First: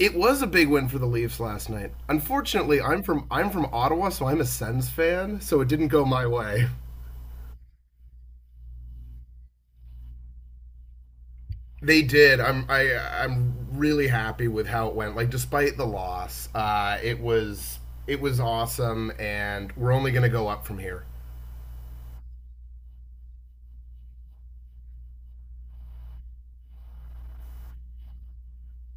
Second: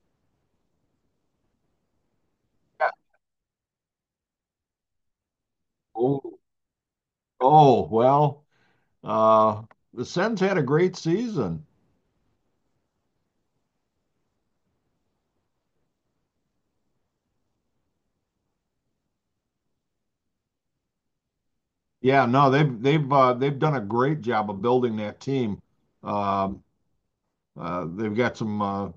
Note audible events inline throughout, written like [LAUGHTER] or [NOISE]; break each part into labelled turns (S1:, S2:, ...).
S1: It was a big win for the Leafs last night. Unfortunately,
S2: Yeah.
S1: I'm from Ottawa, so I'm a Sens fan, so it didn't go my
S2: Oh,
S1: way.
S2: oh, well, uh, the Sens had a great season.
S1: They did. I'm really happy with how it went. Like despite the loss, it was awesome, and we're only going to go up from here.
S2: Yeah, no, they've they've done a great job of building that team. Um, they've got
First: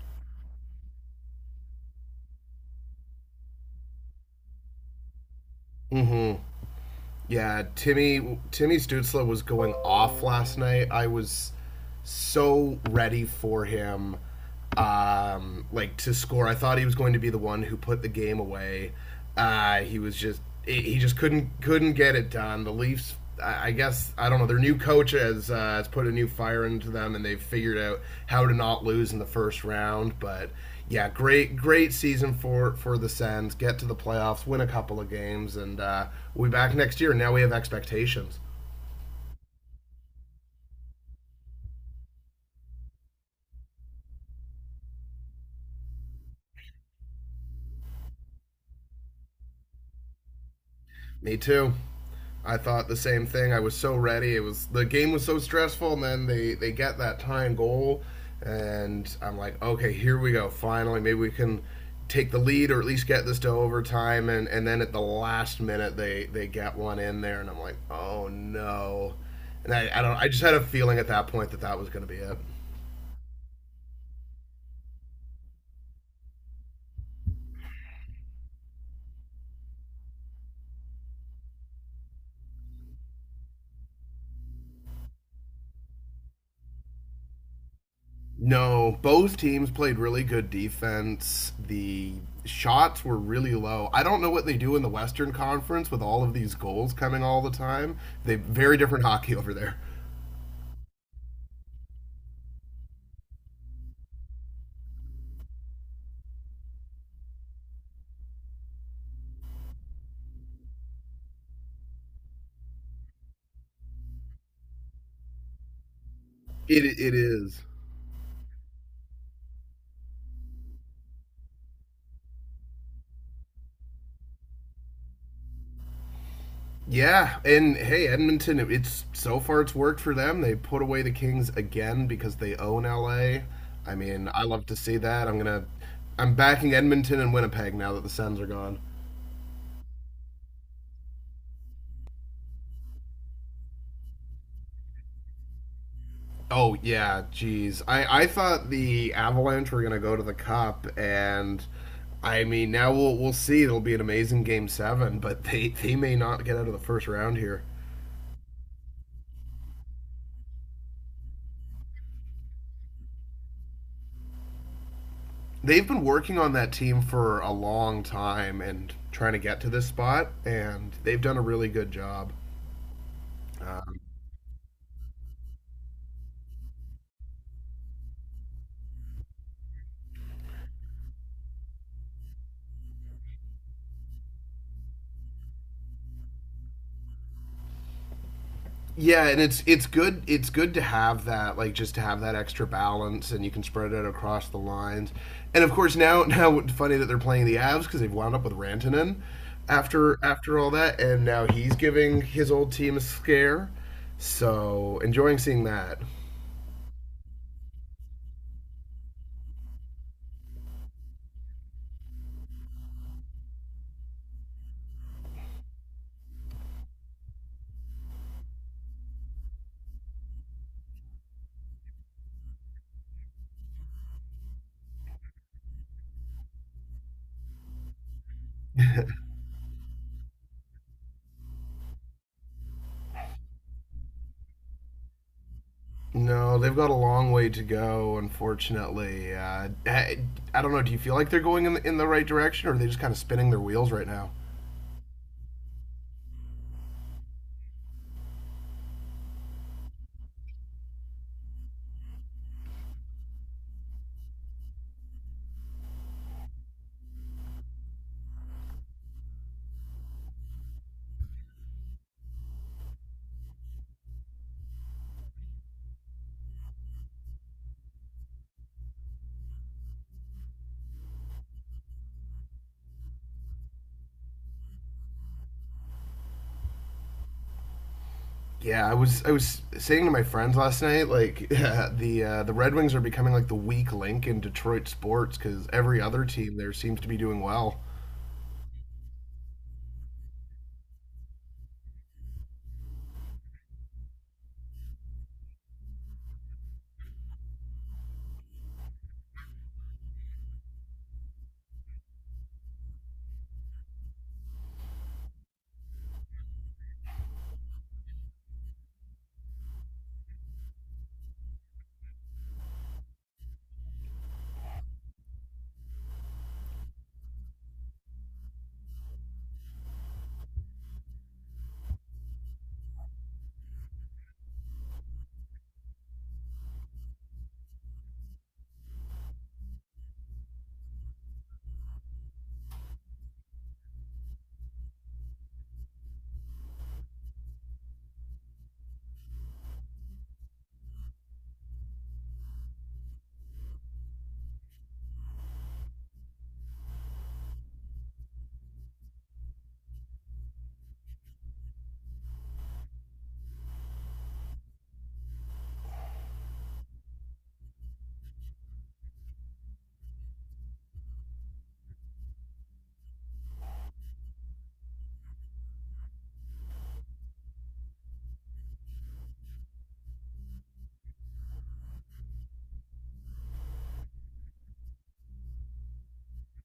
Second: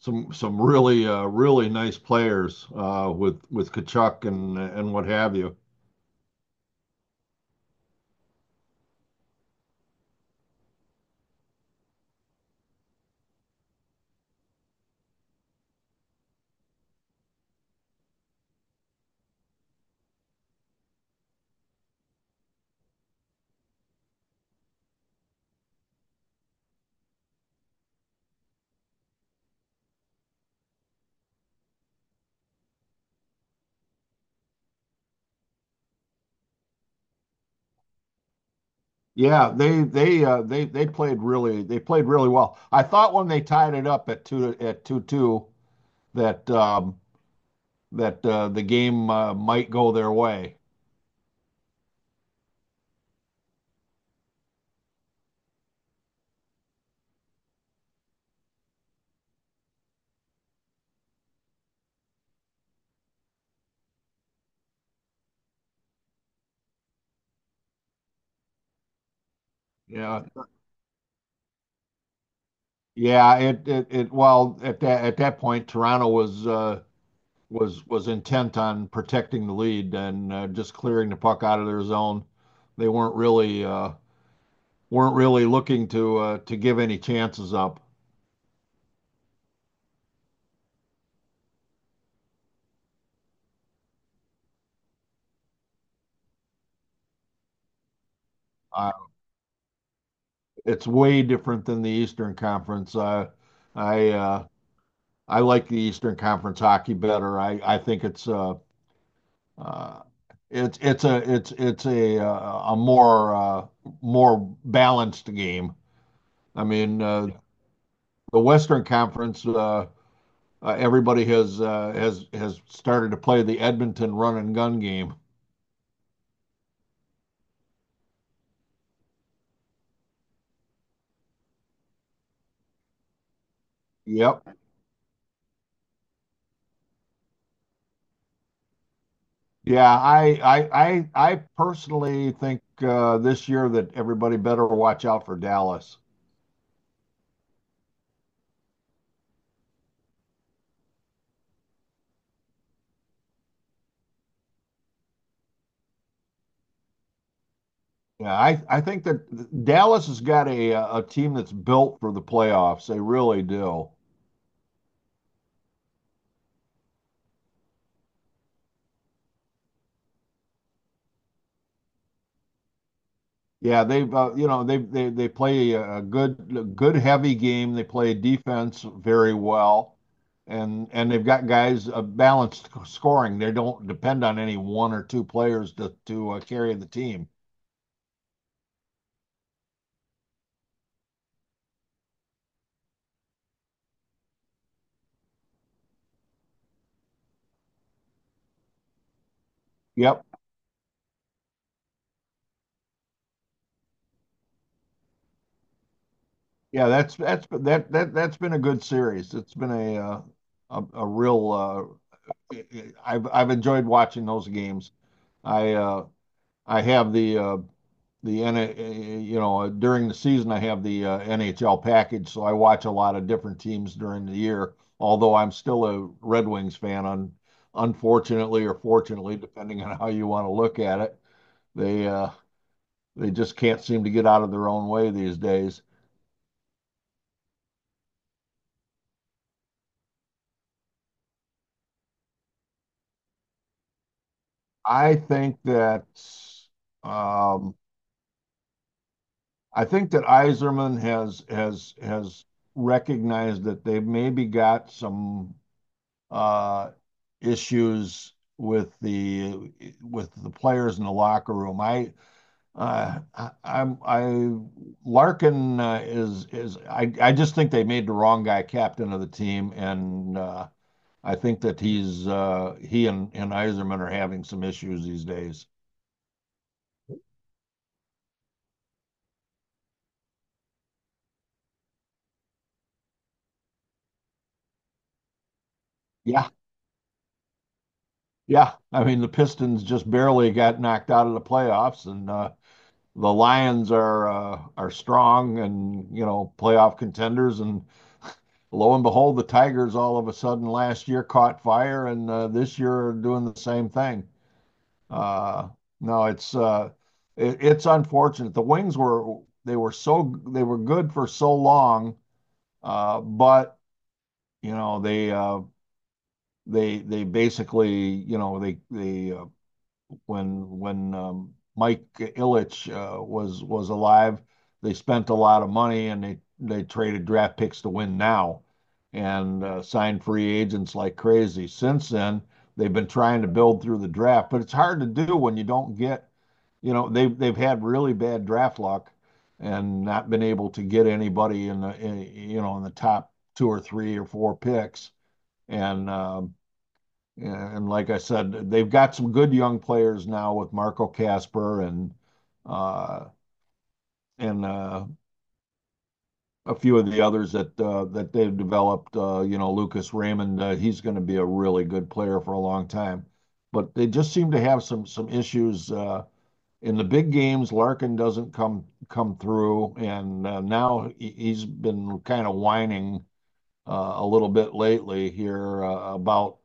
S2: some really nice players with Kachuk and what have you.
S1: Mm-hmm. Yeah, Timmy Stutzla was going off last night. I was so ready for him like to score. I thought he was going to be the one who put the game away. He was just he just couldn't get it done. The Leafs, I guess, I don't know. Their new coach has put a new fire into them, and they've figured out how to not lose in the first round. But yeah, great season for the Sens. Get to the playoffs, win a couple of games, and we'll be back next year. Now we have expectations.
S2: Yeah, they they played really they played really well. I thought when they tied it up at two at two that um, that the game might go their way.
S1: Me too. I thought the same thing. I was so ready. It was, the game was so stressful, and then they get that tying goal, and I'm like, okay, here we go. Finally, maybe we can take the lead or at least get this to overtime. And then at the last minute, they get one in there, and I'm like, oh no. And I don't.
S2: Yeah,
S1: I just had a feeling at that point that that was going to be it.
S2: Yeah, well, at that point, Toronto was, was intent on protecting the lead and just clearing the puck out of their zone. They weren't really weren't really looking to give any chances up.
S1: No, both teams played really good defense. The shots were really low. I don't know what they do in the Western Conference with all of these goals coming all the time. They very
S2: Uh,
S1: different [LAUGHS] hockey over there.
S2: it's way different than the Eastern Conference. I, uh, I like the Eastern Conference hockey better. I think uh, it's a, it's a more, more balanced game. I
S1: It
S2: mean,
S1: it is.
S2: the Western Conference, everybody has started to play the Edmonton run and gun game.
S1: Yeah, and hey, Edmonton. It's so far it's worked for them. They put away the Kings again because they own LA. I mean, I
S2: Yep.
S1: love to see that. I'm backing Edmonton and Winnipeg now that the Sens are gone.
S2: Yeah, I personally think this year that everybody better watch out for Dallas.
S1: Oh yeah, geez. I thought the Avalanche were gonna go to the Cup, and I mean now we'll see. It'll be an amazing Game Seven, but [LAUGHS] they may not get out of the first round here.
S2: Yeah, I think that Dallas has got a team that's built for the playoffs. They really do.
S1: They've been working on that team for a long time and trying to get to this spot, and they've done a really good job.
S2: Yeah, they've you know they they play a good good heavy game. They play defense very well, and they've got guys balanced scoring. They don't depend on any one or two players to carry the team.
S1: Yeah, and it's good to have that, like just to have that extra balance, and you can spread it across the lines. And of course now [LAUGHS] now it's funny that they're playing the Avs because they've wound up with Rantanen after
S2: Yep,
S1: after all that, and now he's giving his old team a scare. So enjoying seeing that.
S2: yeah, that's that that that's been a good series. It's been a real. I've enjoyed watching those games. I uh, I have the the N, uh, you know, during the season, I have the NHL package, so I watch a lot of different teams during the year. Although I'm still a Red Wings fan, unfortunately or fortunately, depending on how you want to look at it, they uh, they just can't seem to get out of their own way these days.
S1: No, they've got a long way to go, unfortunately. I don't know. Do you feel like they're going in the right direction, or are they just kind of spinning their wheels right now?
S2: I think that um, I think that Iserman has has recognized that they maybe got some uh, issues with the players in the locker room. I, I'm I Larkin is I just think they made the wrong guy captain of the team, and I think that he and Iserman are having some issues these days.
S1: Yeah, I was saying to my friends last night, like [LAUGHS] the Red Wings are becoming like the weak link in Detroit sports because every other
S2: Yeah,
S1: team there seems to be doing well.
S2: yeah. I mean the Pistons just barely got knocked out of the playoffs, and the Lions are strong and you know playoff contenders, and lo and behold, the Tigers all of a sudden last year caught fire, and this year are doing the same thing. Uh, no, it's unfortunate. The Wings were they were good for so long, but you know they basically you know they when when Mike Ilitch was alive, they spent a lot of money and they traded draft picks to win now, and signed free agents like crazy. Since then, they've been trying to build through the draft, but it's hard to do when you don't get, you know, they've had really bad draft luck and not been able to get anybody in the you know in the top two or three or four picks and. Yeah, and like I said, they've got some good young players now with Marco Casper uh, and a few of the others that that they've developed. You know, Lucas Raymond, he's going to be a really good player for a long time. But they just seem to have some issues in the big games. Larkin doesn't come through, and now he's been kind of whining a little bit lately here about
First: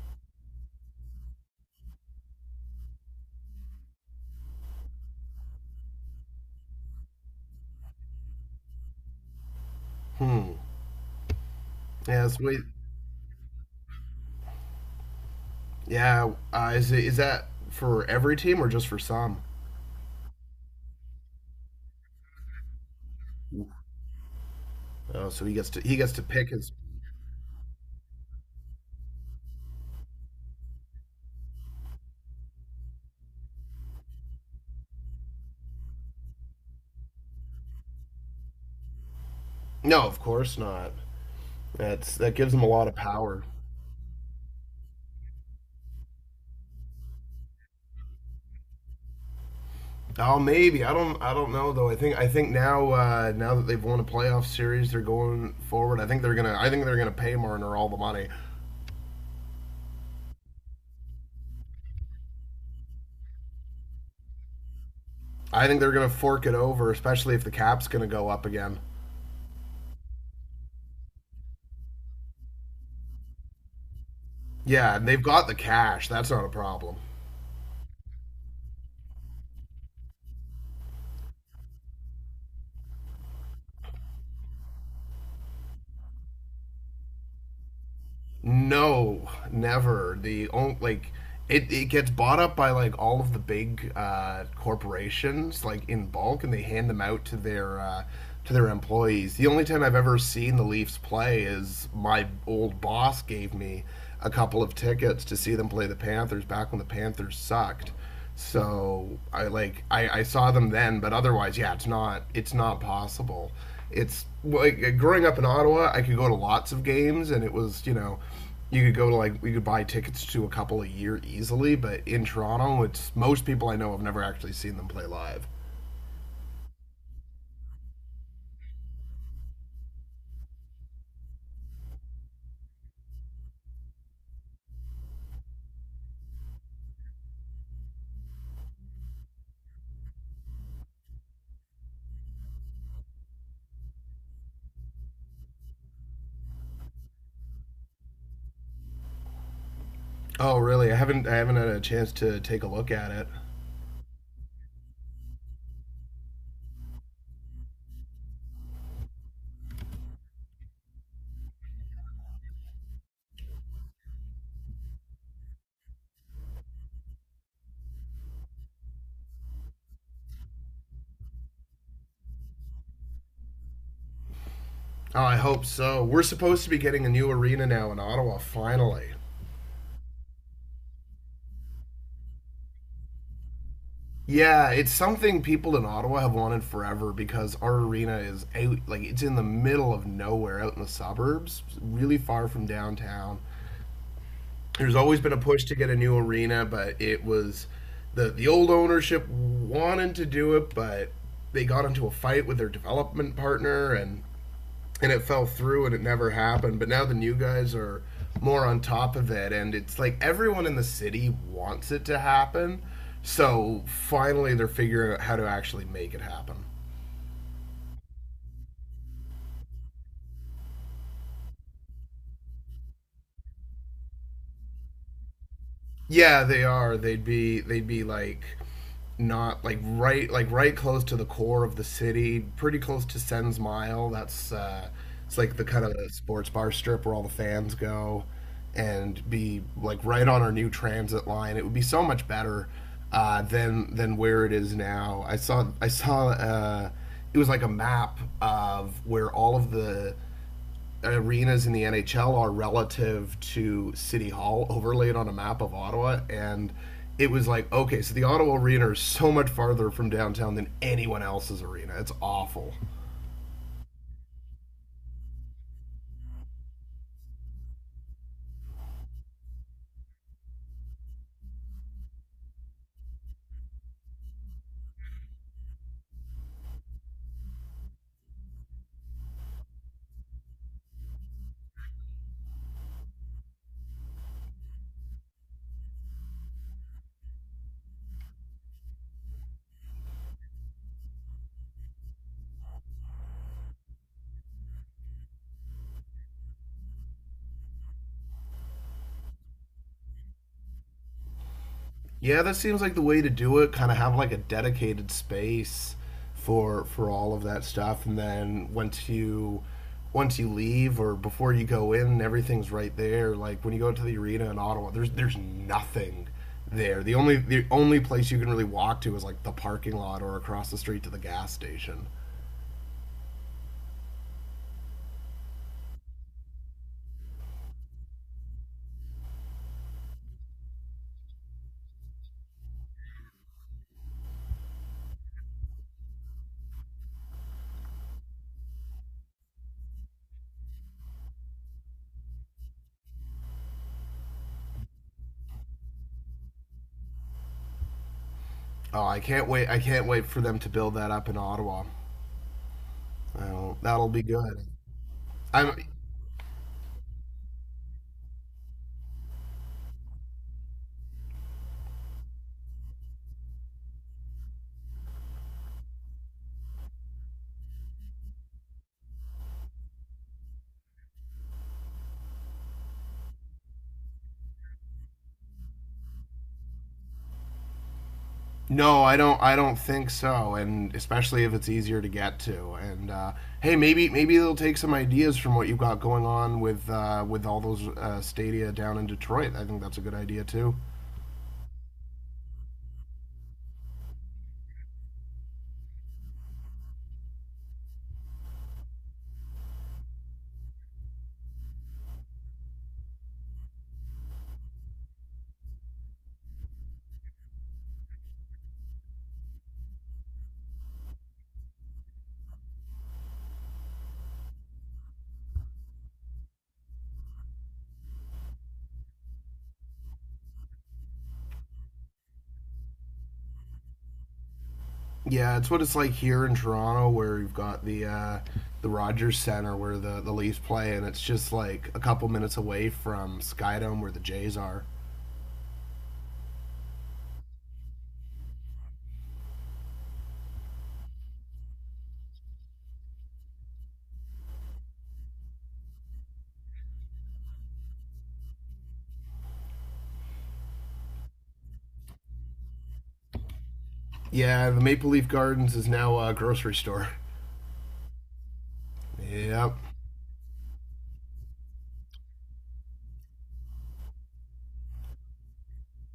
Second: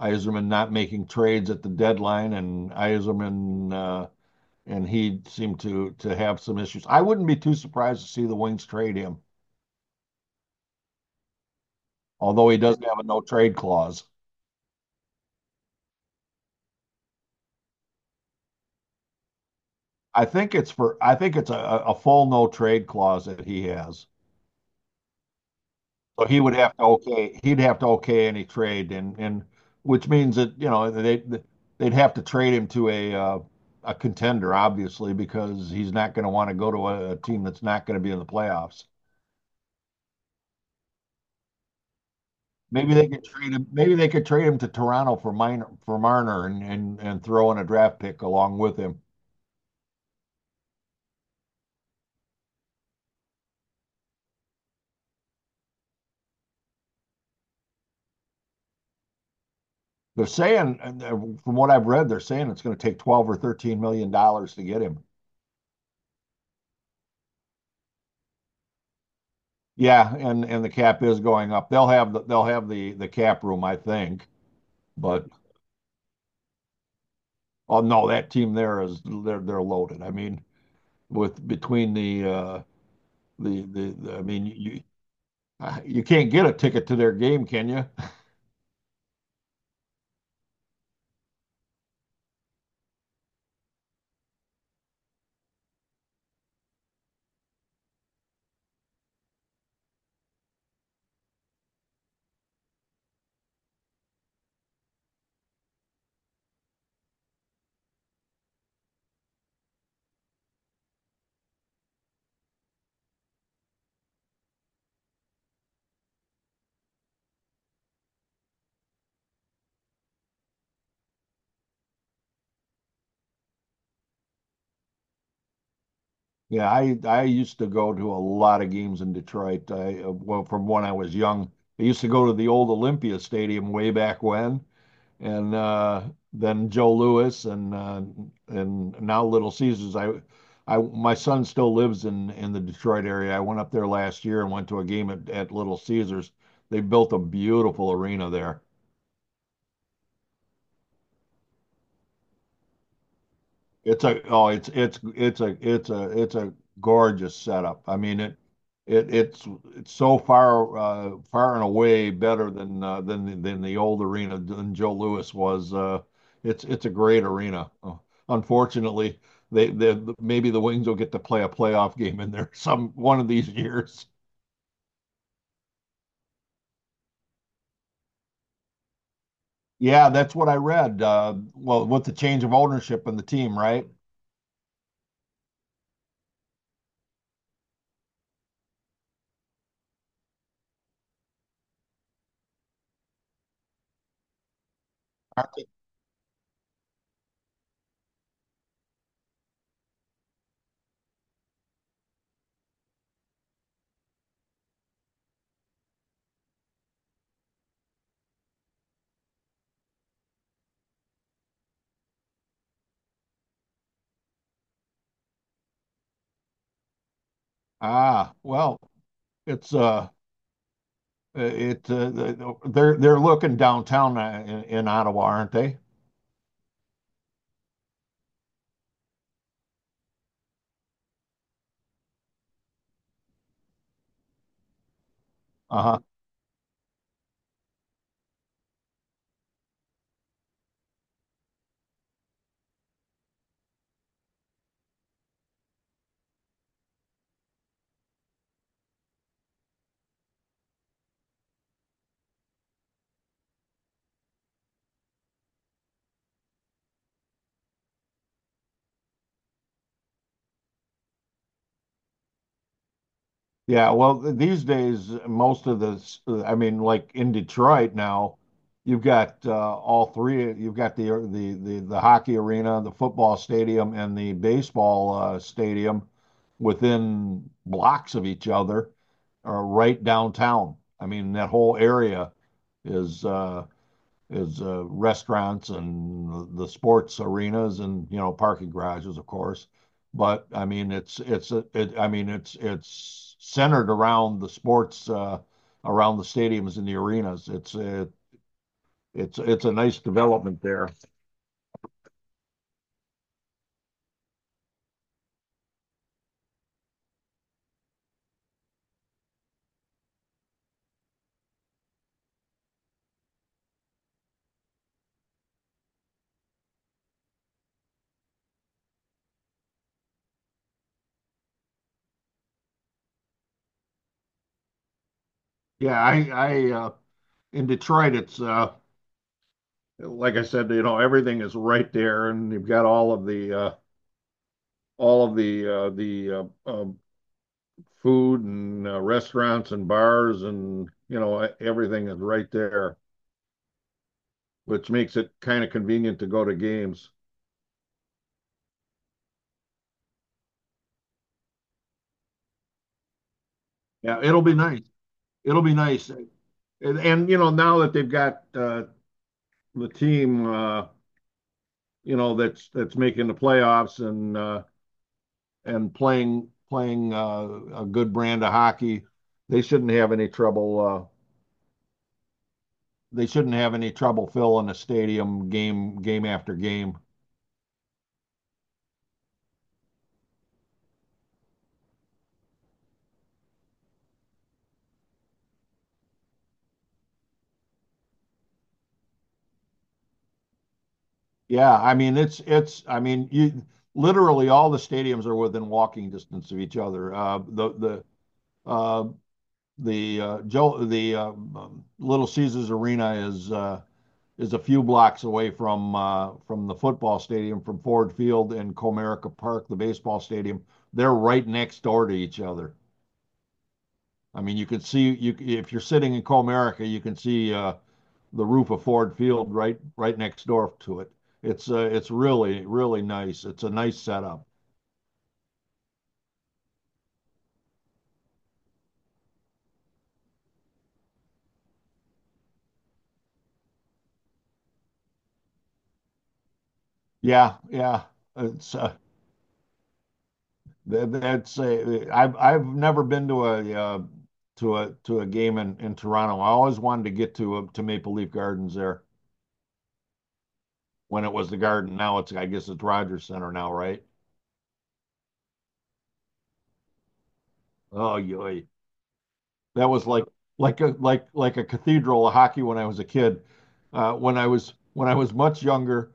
S2: Iserman not making trades at the deadline and Iserman and he seemed to have some issues. I wouldn't be too surprised to see the Wings trade him,
S1: Hmm. Yeah. It's
S2: although
S1: way,
S2: he does not have a no trade clause.
S1: yeah. Is it, is that for every team or just for some?
S2: I think it's for I think it's a full no trade clause that he has.
S1: Oh, so he gets to
S2: So he
S1: pick
S2: would
S1: his.
S2: have to okay any trade and which means that you know they'd have to trade him to a contender obviously because he's not going to want to go to a team that's not going to be in the playoffs.
S1: No, of course not. That's that gives him a lot
S2: Maybe
S1: of
S2: they could
S1: power.
S2: trade him. Maybe they could trade him to Toronto for Marner and throw in a draft pick along with him.
S1: Oh, maybe I don't know though. I think now now that they've won a playoff series, they're going forward. I think they're gonna pay Marner all the money.
S2: They're saying, from what I've read, they're saying it's going to take $12 or $13 million to get him.
S1: I think they're going to fork it over, especially if the cap's going to go up again.
S2: Yeah, and the cap is going up. They'll have the the cap room, I think.
S1: Yeah, and they've
S2: But
S1: got the cash. That's not a problem.
S2: oh no, that team there is they're loaded. I mean, with between the I mean you you can't get a ticket to their game, can you?
S1: No, never. The only like it gets bought up by like all of the big corporations like in bulk, and they hand them out to their employees. The only time I've ever seen the Leafs play is my old boss gave me a couple of tickets to see them play the Panthers back when the Panthers sucked. So I like I saw them then, but otherwise, yeah, it's not possible. It's like growing up in Ottawa, I could go to lots of games, and it was, you know, you could go to like, we could buy tickets to a couple a year easily. But in Toronto, it's most people I know have never actually seen them play live.
S2: Yeah, I used to go to a lot of games in Detroit. I Well, from when I was young, I used to go to the old Olympia Stadium way back when, and then Joe Louis and now Little Caesars. I my son still lives in the Detroit area. I went up there last year and went to a game at Little Caesars. They built a beautiful arena there.
S1: Oh, really? I haven't had a chance to take a look at it.
S2: It's a it's a gorgeous setup. I mean it it's it's so far and away better than than the old arena than Joe Louis was. It's a great arena. Unfortunately, they maybe the Wings will get to play a playoff game in there [LAUGHS] some one of these years.
S1: Oh, I hope so. We're supposed to be getting a new arena now in Ottawa finally.
S2: Yeah, that's what I read. Well, with the change of ownership in the team, right?
S1: Yeah, it's something people in Ottawa have wanted forever because our arena is out, like it's in the middle of nowhere, out in the suburbs, really far from downtown. There's always been a
S2: Aren't
S1: push
S2: they-
S1: to get a new arena, but it was, the old ownership wanted to do it, but they got into a fight with their development partner and it fell through and it never happened. But now the new guys are more on top of it, and it's like everyone in the city wants it to happen. So finally, they're figuring out how to actually make it happen.
S2: Ah, well, it's uh Uh, It, uh, they're looking downtown in Ottawa, aren't they?
S1: Yeah, they are. They'd be like not like right close to the core of the city, pretty close to Sens Mile. That's it's like the kind of
S2: Uh-huh.
S1: sports bar strip where all the fans go and be like right on our new transit line. It would be so much better than where it is now. I saw it was like a map of where all of the arenas in the NHL are relative to City Hall overlaid on a map of Ottawa and it was like okay so the Ottawa arena is so much farther from downtown than anyone else's arena, it's awful.
S2: Yeah, well, these days, most of the, I mean, like in Detroit now, you've got all three. You've got the hockey arena, the football stadium, and the baseball stadium within blocks of each other, right downtown. I mean, that whole area is restaurants and the sports arenas and you know parking garages, of course. But I mean, I mean, it's centered around the sports around the stadiums and the arenas. It's a nice development there.
S1: Yeah, that seems like the way to do it. Kind of have like a dedicated space for all of that stuff, and then once you leave or before you go in, everything's right there. Like when you go to the arena in Ottawa, there's nothing there. The only place you can really walk to is like the parking lot or across the street to the gas station.
S2: Yeah, I in Detroit, it's like I said, you know, everything is right there, and you've got all of the food and restaurants and bars and you know everything is right there, which makes it kind of convenient to go to games.
S1: Oh, I can't wait! I can't wait for them to build that up in Ottawa. Oh, that'll
S2: Yeah,
S1: be
S2: it'll be
S1: good.
S2: nice. It'll be
S1: I'm.
S2: nice. And you know now that they've got the team, you know that's making the playoffs and playing a good brand of hockey, they shouldn't have any trouble. They shouldn't have any trouble filling a stadium game game after game.
S1: No, I don't. I don't think so, and especially if it's easier to get to. And hey, maybe they'll take some ideas from what you've got going on with all those stadia down in Detroit. I think that's a good idea too.
S2: Yeah, I mean it's I mean you literally all the stadiums are within walking distance of each other. Uh, the Joe the Little Caesars Arena is a few blocks away from the football stadium, from Ford Field and Comerica Park, the baseball stadium. They're right next door to each other. I mean, you can see you if you're sitting in Comerica, you can see the roof of Ford Field right right next door to it. It's really really nice. It's a nice setup.
S1: Yeah, it's what it's like here in Toronto, where you've got the Rogers Center where the Leafs play, and it's just like a couple minutes away from Skydome where the Jays are.
S2: Yeah, yeah. It's uh, that's I've never been to a to a to a game in Toronto. I always wanted to get to Maple Leaf Gardens there when it was the Garden. Now it's I guess it's Rogers Center now, right?
S1: Yeah, the Maple Leaf Gardens is now a grocery store. [LAUGHS]
S2: Oh, yoy.
S1: Yep.
S2: That was like like a like a cathedral of hockey when I was a kid. When I was much younger,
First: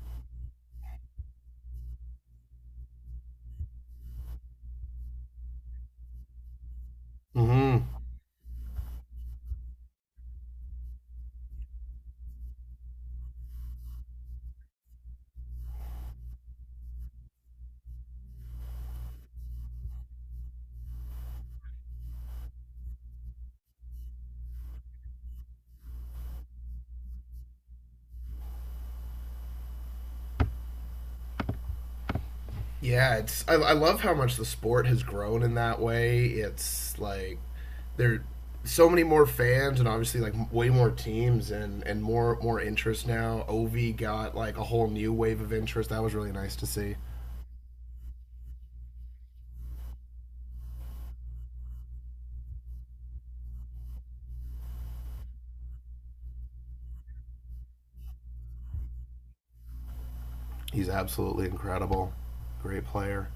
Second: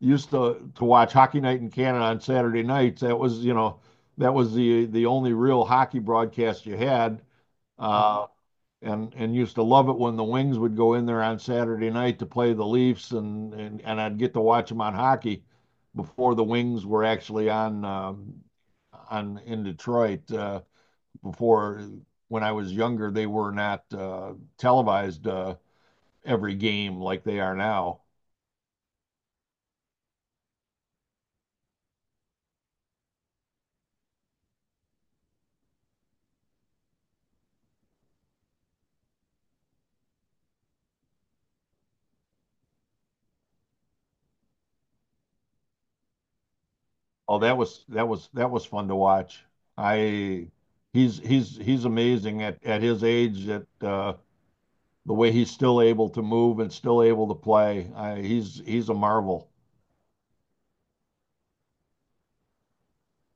S2: used to watch Hockey Night in Canada on Saturday nights. That was you know that was the only real hockey broadcast you had.
S1: Hmm.
S2: Uh, and used to love it when the Wings would go in there on Saturday night to play the Leafs, and and I'd get to watch them on hockey before the Wings were actually on in Detroit. Before when I was younger, they were not televised every game like they are now.
S1: Yeah, it's, I love how much the sport has grown in that way. It's like there are so many more fans and obviously like way more teams and more interest now. Ovi got like a whole new wave of interest. That was really nice to see.
S2: Oh, that was fun to watch. I he's amazing at his age at the way he's still able to move and still able to play. I, he's a marvel.
S1: He's absolutely incredible. Great player.